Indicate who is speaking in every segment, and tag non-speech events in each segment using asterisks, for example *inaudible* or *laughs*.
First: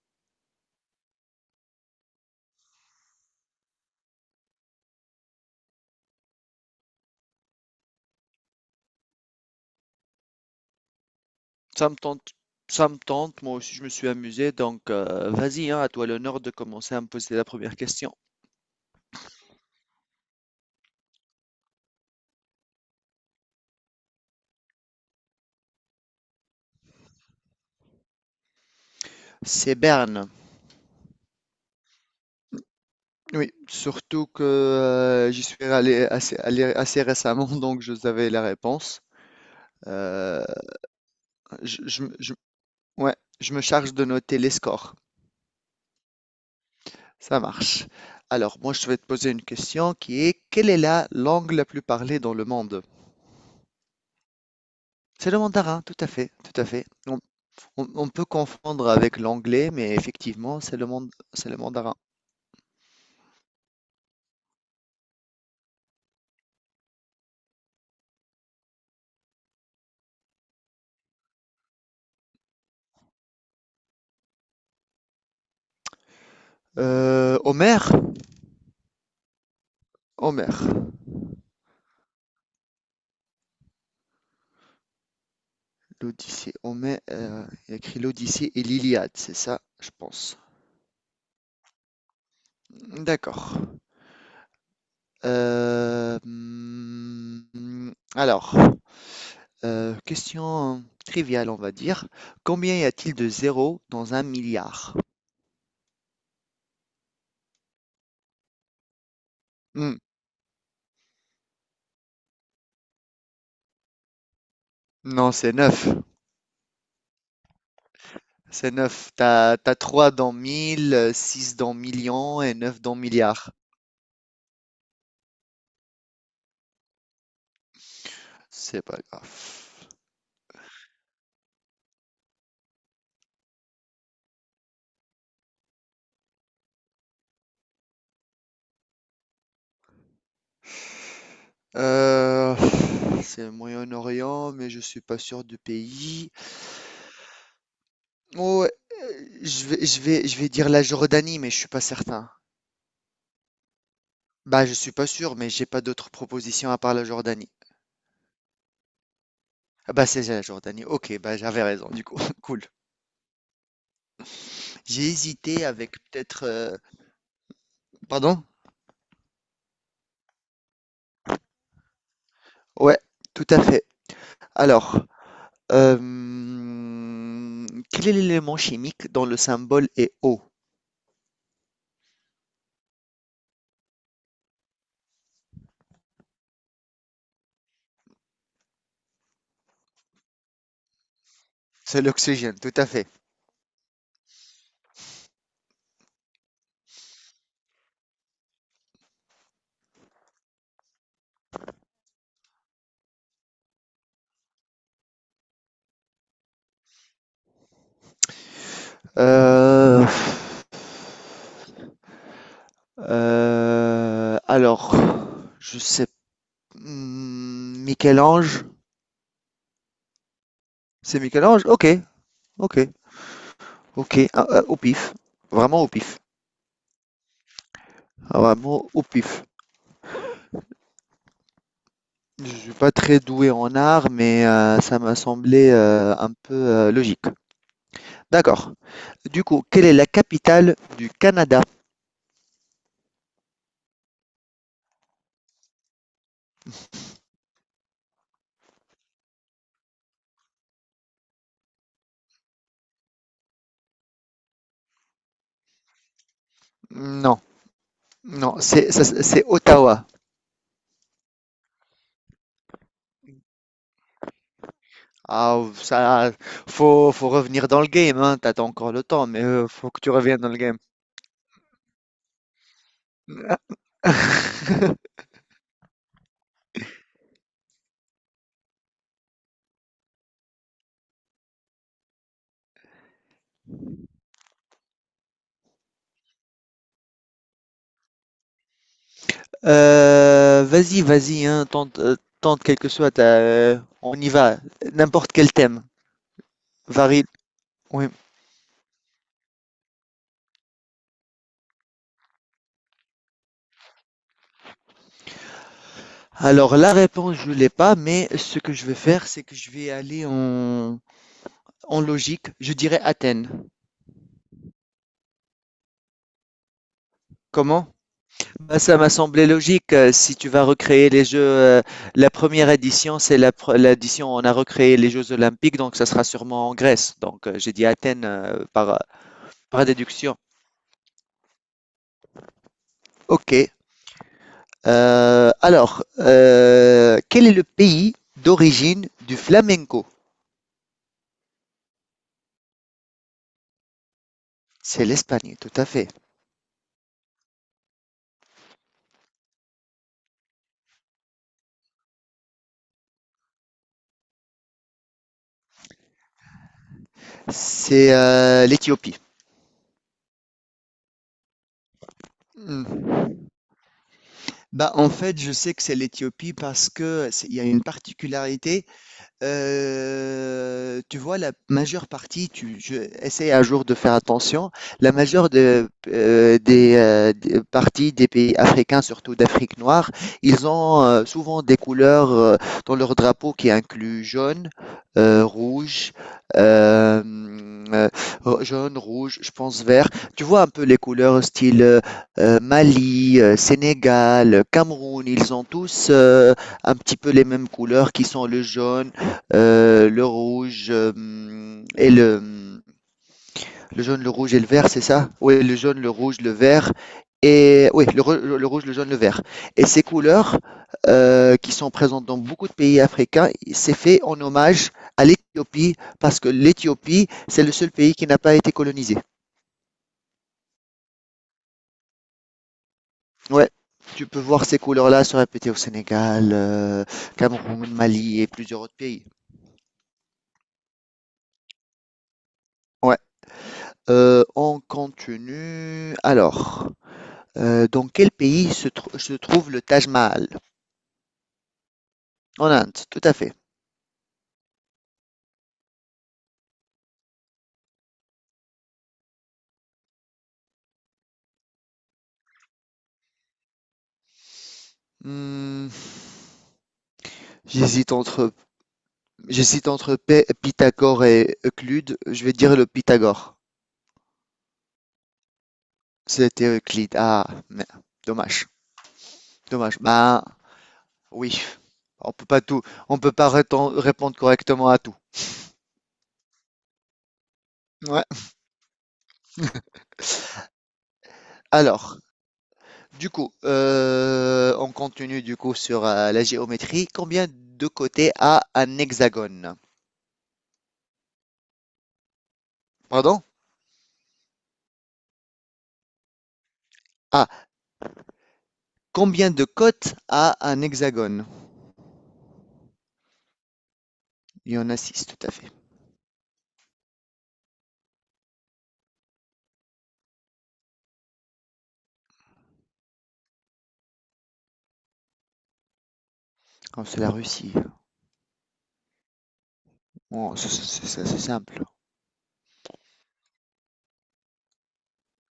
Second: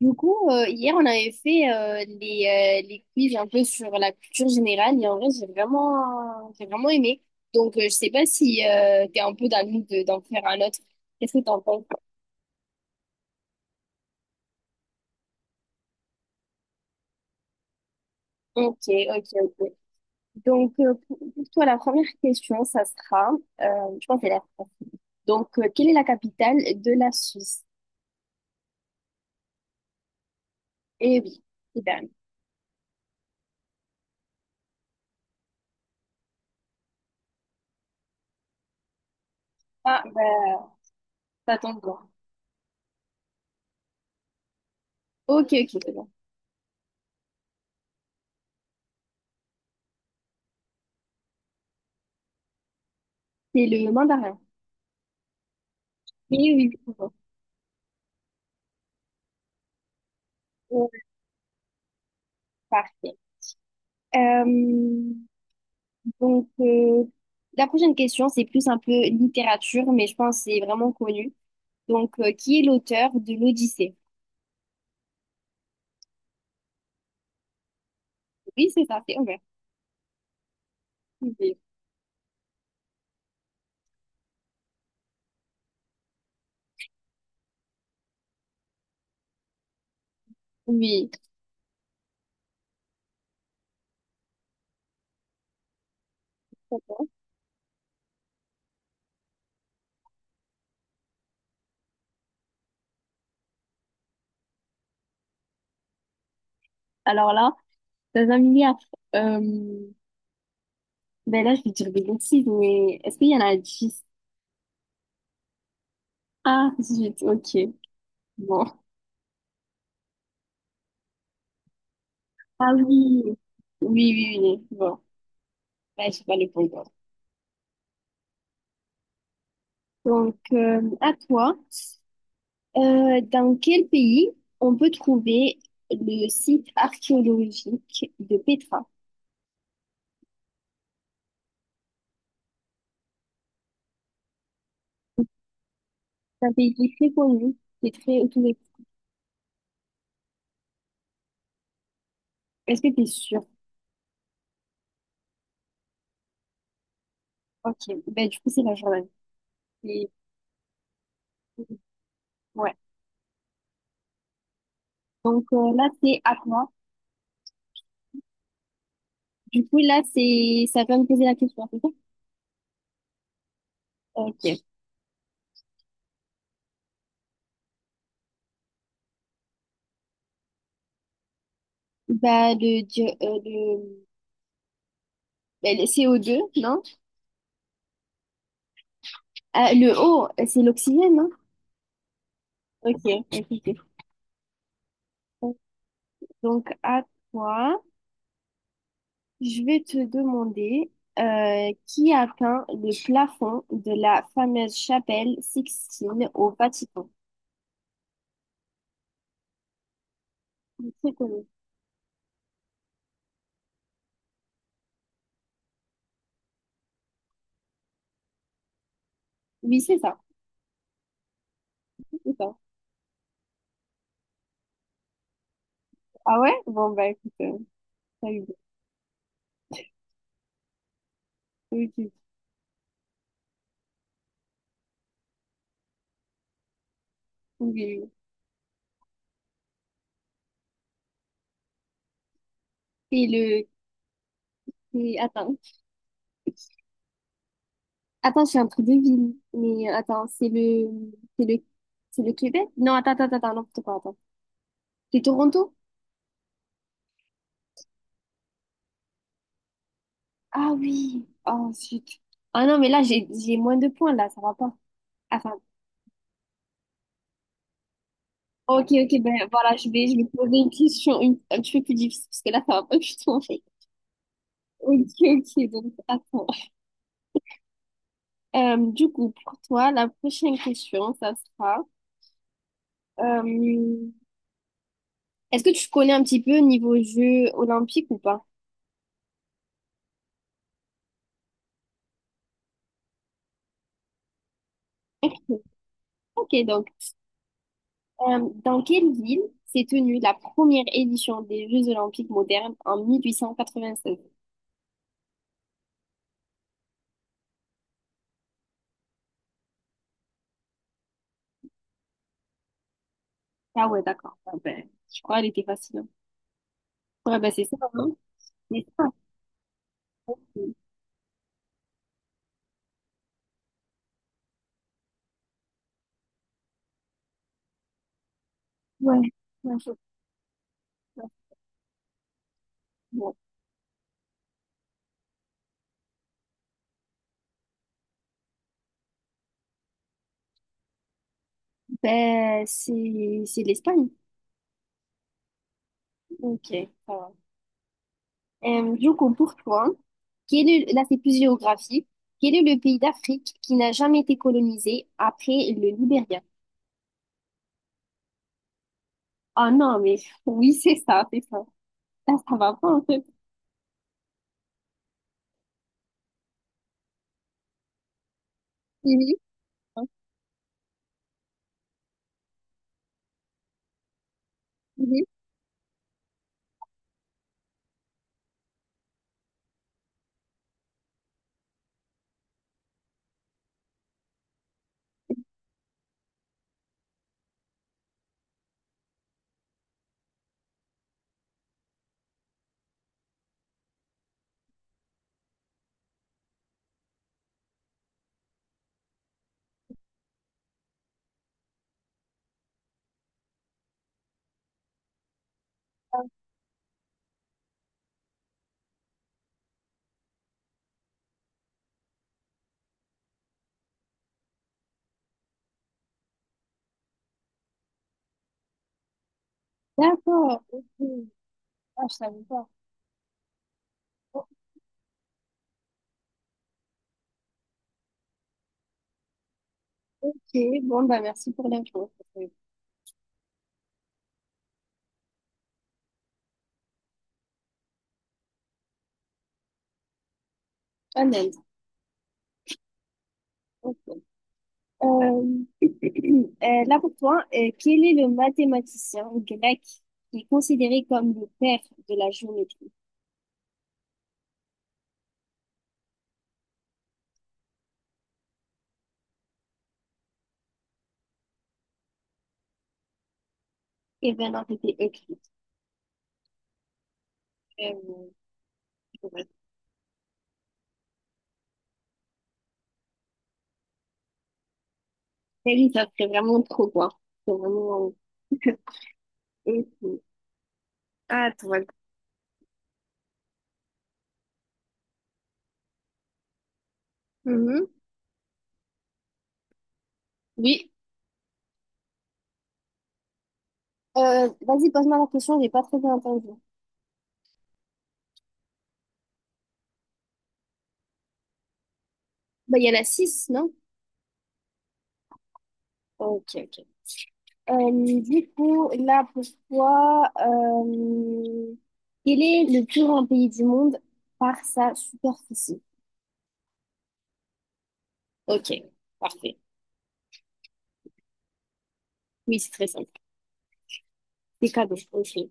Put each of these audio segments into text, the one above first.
Speaker 1: Du coup, hier, on avait fait les quiz un peu sur la culture générale et en vrai, j'ai vraiment aimé. Donc, je sais pas si t'es un peu dans le mood d'en faire un autre. Qu'est-ce que t'en penses?
Speaker 2: Ça me tente, ça me tente. Moi aussi, je me suis amusé. Donc, vas-y, hein, à toi l'honneur de commencer à me poser la première question.
Speaker 1: Ok, ok, ok. Donc, pour toi, la première question, ça sera, euh, je pense que c'est la France. Donc, quelle est la capitale de la Suisse?
Speaker 2: C'est Berne.
Speaker 1: Eh oui, c'est dingue.
Speaker 2: Oui, surtout que j'y suis allé assez récemment, *laughs* donc je savais la réponse.
Speaker 1: Ah,
Speaker 2: Euh,
Speaker 1: bah, ça
Speaker 2: je,
Speaker 1: tombe bien.
Speaker 2: je me- je- ouais, je me charge de noter les scores.
Speaker 1: Ok, ok, c'est bon.
Speaker 2: Ça marche. Alors, moi, je vais te poser une question qui est, quelle est la langue la plus parlée dans le monde?
Speaker 1: C'est le mandarin.
Speaker 2: C'est le mandarin, tout à fait,
Speaker 1: Oui,
Speaker 2: tout à
Speaker 1: oui,
Speaker 2: fait.
Speaker 1: c'est bon.
Speaker 2: On peut confondre avec l'anglais, mais effectivement,
Speaker 1: Oh,
Speaker 2: c'est le mandarin.
Speaker 1: parfait. Euh, Donc, la prochaine question, c'est plus un peu littérature, mais je pense que c'est vraiment connu. Donc, qui est l'auteur de l'Odyssée?
Speaker 2: Homère,
Speaker 1: Oui, c'est ça, c'est Homer.
Speaker 2: Homère,
Speaker 1: Oui.
Speaker 2: l'Odyssée. Homère, il a écrit l'Odyssée et l'Iliade, c'est ça, je pense.
Speaker 1: Oui.
Speaker 2: D'accord.
Speaker 1: D'accord.
Speaker 2: Alors, question triviale, on va dire. Combien y a-t-il de zéros dans un milliard?
Speaker 1: Alors là, dans un milliard, euh,
Speaker 2: Hmm,
Speaker 1: ben là, je vais dire des bêtises, mais est-ce qu'il y en a 10?
Speaker 2: non, c'est 9.
Speaker 1: Ah, 18, ok. Bon.
Speaker 2: C'est neuf. T'as 3 dans 1000, 6 dans millions et
Speaker 1: Ah
Speaker 2: neuf dans
Speaker 1: oui.
Speaker 2: milliards.
Speaker 1: Oui, oui, oui. Bon, ben, je sais pas les répondre.
Speaker 2: C'est pas grave.
Speaker 1: Donc, à toi. Dans quel pays on peut trouver le site archéologique de Petra?
Speaker 2: Euh, c'est le Moyen-Orient, mais je suis pas sûr du pays.
Speaker 1: C'est un pays qui est très connu, qui est très autour.
Speaker 2: Oh, je vais dire la Jordanie, mais je suis pas certain.
Speaker 1: Est-ce que tu es sûr?
Speaker 2: Bah, je suis pas sûr, mais j'ai pas d'autres propositions à part la Jordanie.
Speaker 1: Ok, ben, du coup, c'est la Jordanie.
Speaker 2: Ah bah,
Speaker 1: C'est-
Speaker 2: c'est la Jordanie. Ok, bah j'avais raison, du coup. *laughs* Cool.
Speaker 1: Ouais.
Speaker 2: J'ai
Speaker 1: Donc
Speaker 2: hésité
Speaker 1: là,
Speaker 2: avec
Speaker 1: c'est à
Speaker 2: peut-être.
Speaker 1: toi.
Speaker 2: Pardon?
Speaker 1: Du coup, là, c'est ça vient de poser la question, c'est ça?
Speaker 2: Ouais, tout à fait.
Speaker 1: Ok.
Speaker 2: Alors, euh, quel est l'élément chimique dont le symbole est O?
Speaker 1: Bah, ben, le CO2, non? Ah, le O, c'est l'oxygène, non?
Speaker 2: C'est l'oxygène, tout à
Speaker 1: Ok,
Speaker 2: fait.
Speaker 1: ok, ok. Donc, à toi. Je vais te demander qui a peint le plafond de la fameuse chapelle Sixtine au Vatican.
Speaker 2: Euh,
Speaker 1: C'est très connu.
Speaker 2: Alors, je sais, mmh, Michel-Ange?
Speaker 1: Oui, c'est ça.
Speaker 2: C'est Michel-Ange? OK,
Speaker 1: C'est ça.
Speaker 2: OK, OK, ah, ah, au pif, vraiment au pif.
Speaker 1: Ah ouais? Bon, bah écoute, t'as
Speaker 2: Ah,
Speaker 1: eu bon.
Speaker 2: vraiment au pif.
Speaker 1: Oui, oui,
Speaker 2: Je suis pas très doué en art, mais ça m'a semblé, un peu, logique.
Speaker 1: oui, oui.
Speaker 2: D'accord. Du coup, quelle est la capitale du Canada?
Speaker 1: C'est le... Attends. Attends, c'est un truc de ville. Mais attends, C'est le... C'est le Québec? Non, attends, attends, attends, non, pas, attends. C'est Toronto?
Speaker 2: Non, non, c'est ça, c'est Ottawa.
Speaker 1: Ah oui. Oh, zut. Ah non, mais là, j'ai moins de points, là, ça va pas. Attends.
Speaker 2: Ah ça, faut revenir dans le game, hein, tu as
Speaker 1: Ok,
Speaker 2: encore le
Speaker 1: ok,
Speaker 2: temps,
Speaker 1: ben
Speaker 2: mais
Speaker 1: voilà, je
Speaker 2: faut que
Speaker 1: vais,
Speaker 2: tu
Speaker 1: je vais
Speaker 2: reviennes dans
Speaker 1: poser
Speaker 2: le
Speaker 1: une
Speaker 2: game.
Speaker 1: question un petit peu plus difficile, parce que là, ça va pas du tout en fait.
Speaker 2: *laughs*
Speaker 1: Ok, ok, donc attends. Du coup, pour toi, la prochaine question, ça sera... euh, Est-ce que tu connais un petit peu niveau Jeux olympiques ou pas?
Speaker 2: Vas-y, vas-y, hein, tente quelle que soit ta. On y va. N'importe quel thème.
Speaker 1: Ok, donc,
Speaker 2: Varie. Oui.
Speaker 1: dans quelle ville s'est tenue la première édition des Jeux olympiques modernes en 1896?
Speaker 2: Alors, la réponse, je l'ai pas, mais ce que je vais faire, c'est que je vais aller en logique. Je dirais Athènes.
Speaker 1: Ah ouais, d'accord. Ah ben, je crois qu'elle était facile, hein. Ouais, ben c'est ça,
Speaker 2: Comment?
Speaker 1: hein?
Speaker 2: Bah,
Speaker 1: C'est
Speaker 2: ça
Speaker 1: ça.
Speaker 2: m'a semblé logique. Si tu vas recréer les Jeux, la première édition, c'est l'édition où on a recréé les Jeux Olympiques, donc ça sera sûrement en Grèce. Donc, j'ai dit Athènes, par,
Speaker 1: Ouais. Ouais,
Speaker 2: par déduction.
Speaker 1: ouais.
Speaker 2: Ok. Alors, quel est le pays d'origine du flamenco?
Speaker 1: Ben, c'est l'Espagne.
Speaker 2: C'est l'Espagne, tout à fait.
Speaker 1: Ok, ça va. Du coup, pour toi, quel est, là, c'est plus géographique. Quel est le pays d'Afrique qui n'a jamais été colonisé après le Libéria?
Speaker 2: C'est l'Éthiopie.
Speaker 1: Ah non, mais oui, c'est ça, c'est ça. Ça va
Speaker 2: Hmm.
Speaker 1: pas, en fait.
Speaker 2: Bah, en fait, je sais que c'est l'Éthiopie parce que il y a une particularité.
Speaker 1: Mhm,
Speaker 2: Tu vois, la majeure partie, tu je essaie un jour de faire attention. La
Speaker 1: mhm.
Speaker 2: majeure des parties des pays africains, surtout d'Afrique noire, ils ont, souvent des couleurs, dans leur drapeau qui incluent jaune, rouge, hem, heu, jaune, rouge, je pense vert. Tu vois un peu les couleurs style, Mali, Sénégal, Cameroun, ils ont tous, un petit peu les mêmes couleurs qui sont le jaune, le rouge et le jaune, le rouge et le vert, c'est ça. Oui, le jaune, le rouge, le vert. Et oui, le rouge, le jaune, le vert. Et ces couleurs qui sont présentes dans beaucoup de pays africains, c'est fait en hommage à l'Éthiopie parce que l'Éthiopie, c'est le seul pays qui n'a pas été colonisé.
Speaker 1: D'accord. Ok. Ah, je savais pas.
Speaker 2: Ouais. Tu peux
Speaker 1: Ok,
Speaker 2: voir ces couleurs-là se répéter au Sénégal, Cameroun, Mali et plusieurs autres pays.
Speaker 1: bon, bah, merci pour l'info. Ça fait
Speaker 2: Ouais. On continue. Alors, dans quel pays se trouve le Taj Mahal?
Speaker 1: un indice.
Speaker 2: En Inde, tout à fait.
Speaker 1: Ok. Euh, *clears throat* là pour toi, quel est le mathématicien grec qui est considéré comme le père de la géométrie?
Speaker 2: Hmm, j'hésite entre, j'hésite entre Pythagore et Euclide. Je vais dire le Pythagore.
Speaker 1: Eh bien, non, c'était Euclide.
Speaker 2: C'était Euclide. Ah,
Speaker 1: Euh,
Speaker 2: dommage.
Speaker 1: ouais.
Speaker 2: Dommage. Bah, oui. On peut pas tout, on peut pas répondre correctement à tout.
Speaker 1: Et lui, ça serait vraiment trop quoi. C'est vraiment.
Speaker 2: Ouais.
Speaker 1: Et puis, *laughs* Ah, toi.
Speaker 2: Alors, du coup, on continue du coup sur la géométrie. Combien
Speaker 1: Mhm.
Speaker 2: de côtés a un hexagone?
Speaker 1: Oui.
Speaker 2: Pardon?
Speaker 1: Vas-y, pose-moi la question, j'ai pas très bien entendu.
Speaker 2: Ah, combien de côtes a un hexagone?
Speaker 1: Bah, il y en a six, non?
Speaker 2: Il y en a six, tout à fait.
Speaker 1: Ok, ok. Du coup, là pour toi, quel est le plus grand pays du monde par sa superficie?
Speaker 2: Comme c'est la Russie.
Speaker 1: Ok, parfait.
Speaker 2: Bon, c'est simple.
Speaker 1: Oui, c'est très simple. C'est cadeau, ok.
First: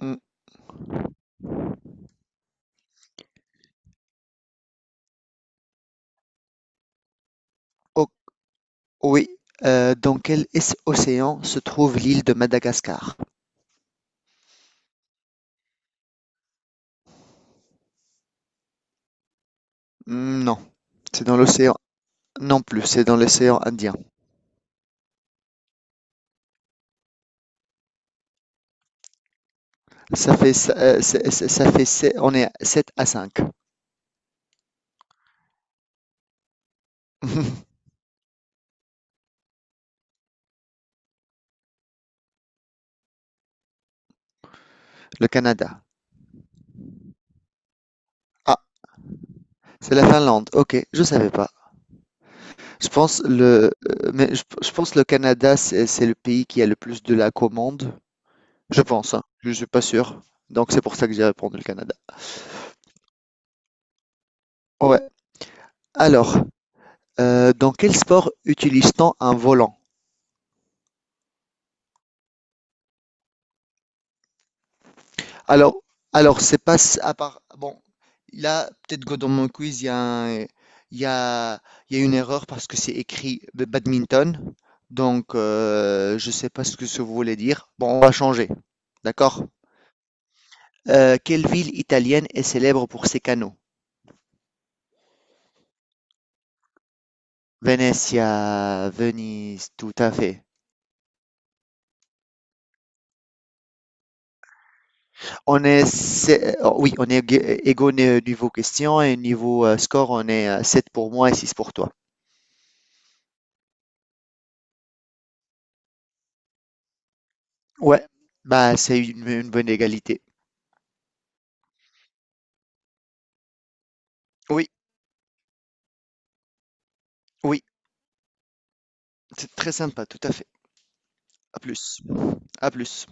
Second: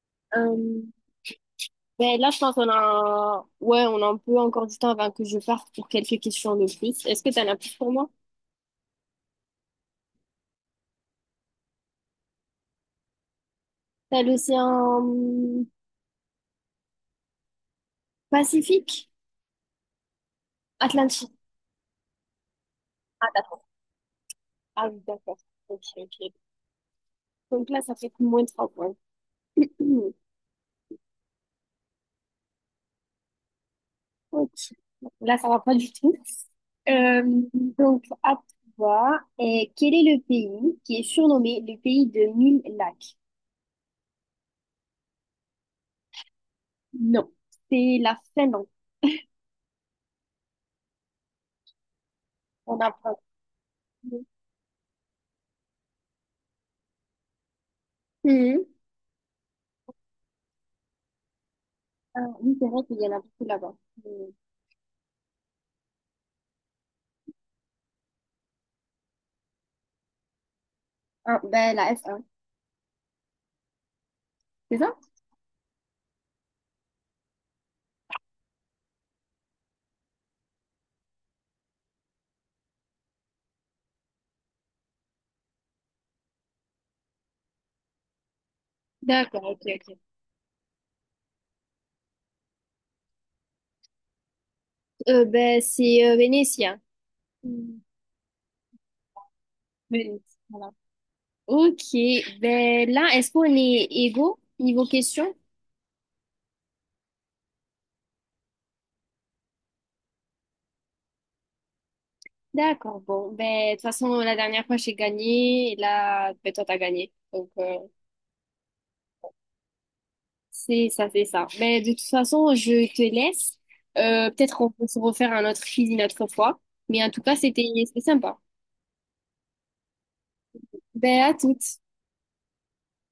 Speaker 2: Hmm,
Speaker 1: Euh, ben là, je pense qu'on a... Ouais, on a un peu encore du temps avant que je parte pour quelques questions de plus. Est-ce que t'en as plus pour
Speaker 2: o-
Speaker 1: moi?
Speaker 2: oui. Dans quel océan se trouve l'île de Madagascar?
Speaker 1: T'as l'océan hum, Pacifique?
Speaker 2: Hmm, Non, c'est
Speaker 1: Atlantique.
Speaker 2: dans l'océan. Non plus, c'est dans
Speaker 1: Ah,
Speaker 2: l'océan
Speaker 1: d'accord.
Speaker 2: Indien.
Speaker 1: Ah oui, d'accord. Ok, ok. Donc là, ça fait moins de trois points. *clears throat* Hmm,
Speaker 2: Ça fait, s- c'est- On est à 7 à 5.
Speaker 1: ok. Là, ça va pas du tout. Euh,
Speaker 2: *laughs*
Speaker 1: donc, à toi, et quel est le pays qui est surnommé le pays de mille lacs?
Speaker 2: Le Canada.
Speaker 1: Non, c'est la
Speaker 2: Ah,
Speaker 1: Finlande.
Speaker 2: c'est la Finlande. Ok, je savais pas.
Speaker 1: On apprend.
Speaker 2: Je pense le Canada, c'est le pays qui a le plus de la commande.
Speaker 1: Mhm.
Speaker 2: Je pense, hein. Je suis pas sûr. Donc c'est pour ça que j'ai répondu le Canada.
Speaker 1: Ah, oui, c'est vrai qu'il y en a beaucoup là-bas. Mhm.
Speaker 2: Ouais. Alors, dans quel sport utilise-t-on un volant?
Speaker 1: Ah, ben, la F1, c'est ça?
Speaker 2: Alors alors c'est pas à part bon, là, peut-être que dans mon quiz, il y a un il y a il y a une erreur parce que c'est écrit b badminton, donc je sais pas ce que ça voulait dire. Bon, on va changer, d'accord?
Speaker 1: D'accord, ok, ok.
Speaker 2: Quelle ville italienne est célèbre pour ses canaux?
Speaker 1: Ben, c'est vénitien. Mhm.
Speaker 2: Venezia, Venise, tout
Speaker 1: Oui,
Speaker 2: à fait.
Speaker 1: voilà. Ok, ben là, est-ce qu'on est égaux niveau question?
Speaker 2: On est, on est égaux niveau question et niveau score, on est 7 pour moi et six pour toi.
Speaker 1: D'accord, bon, ben de toute façon, la dernière fois, j'ai gagné, et là, ben toi, t'as gagné. Donc,
Speaker 2: Ouais, bah c'est une bonne égalité.
Speaker 1: c'est ça, c'est ça. Ben, de toute façon, je te laisse. Peut-être
Speaker 2: Oui,
Speaker 1: on peut se refaire un autre quiz une autre fois. Mais en tout cas,
Speaker 2: oui,
Speaker 1: c'était sympa.
Speaker 2: c'est très sympa, tout à fait.
Speaker 1: Ben, à
Speaker 2: À
Speaker 1: toutes.
Speaker 2: plus. À plus.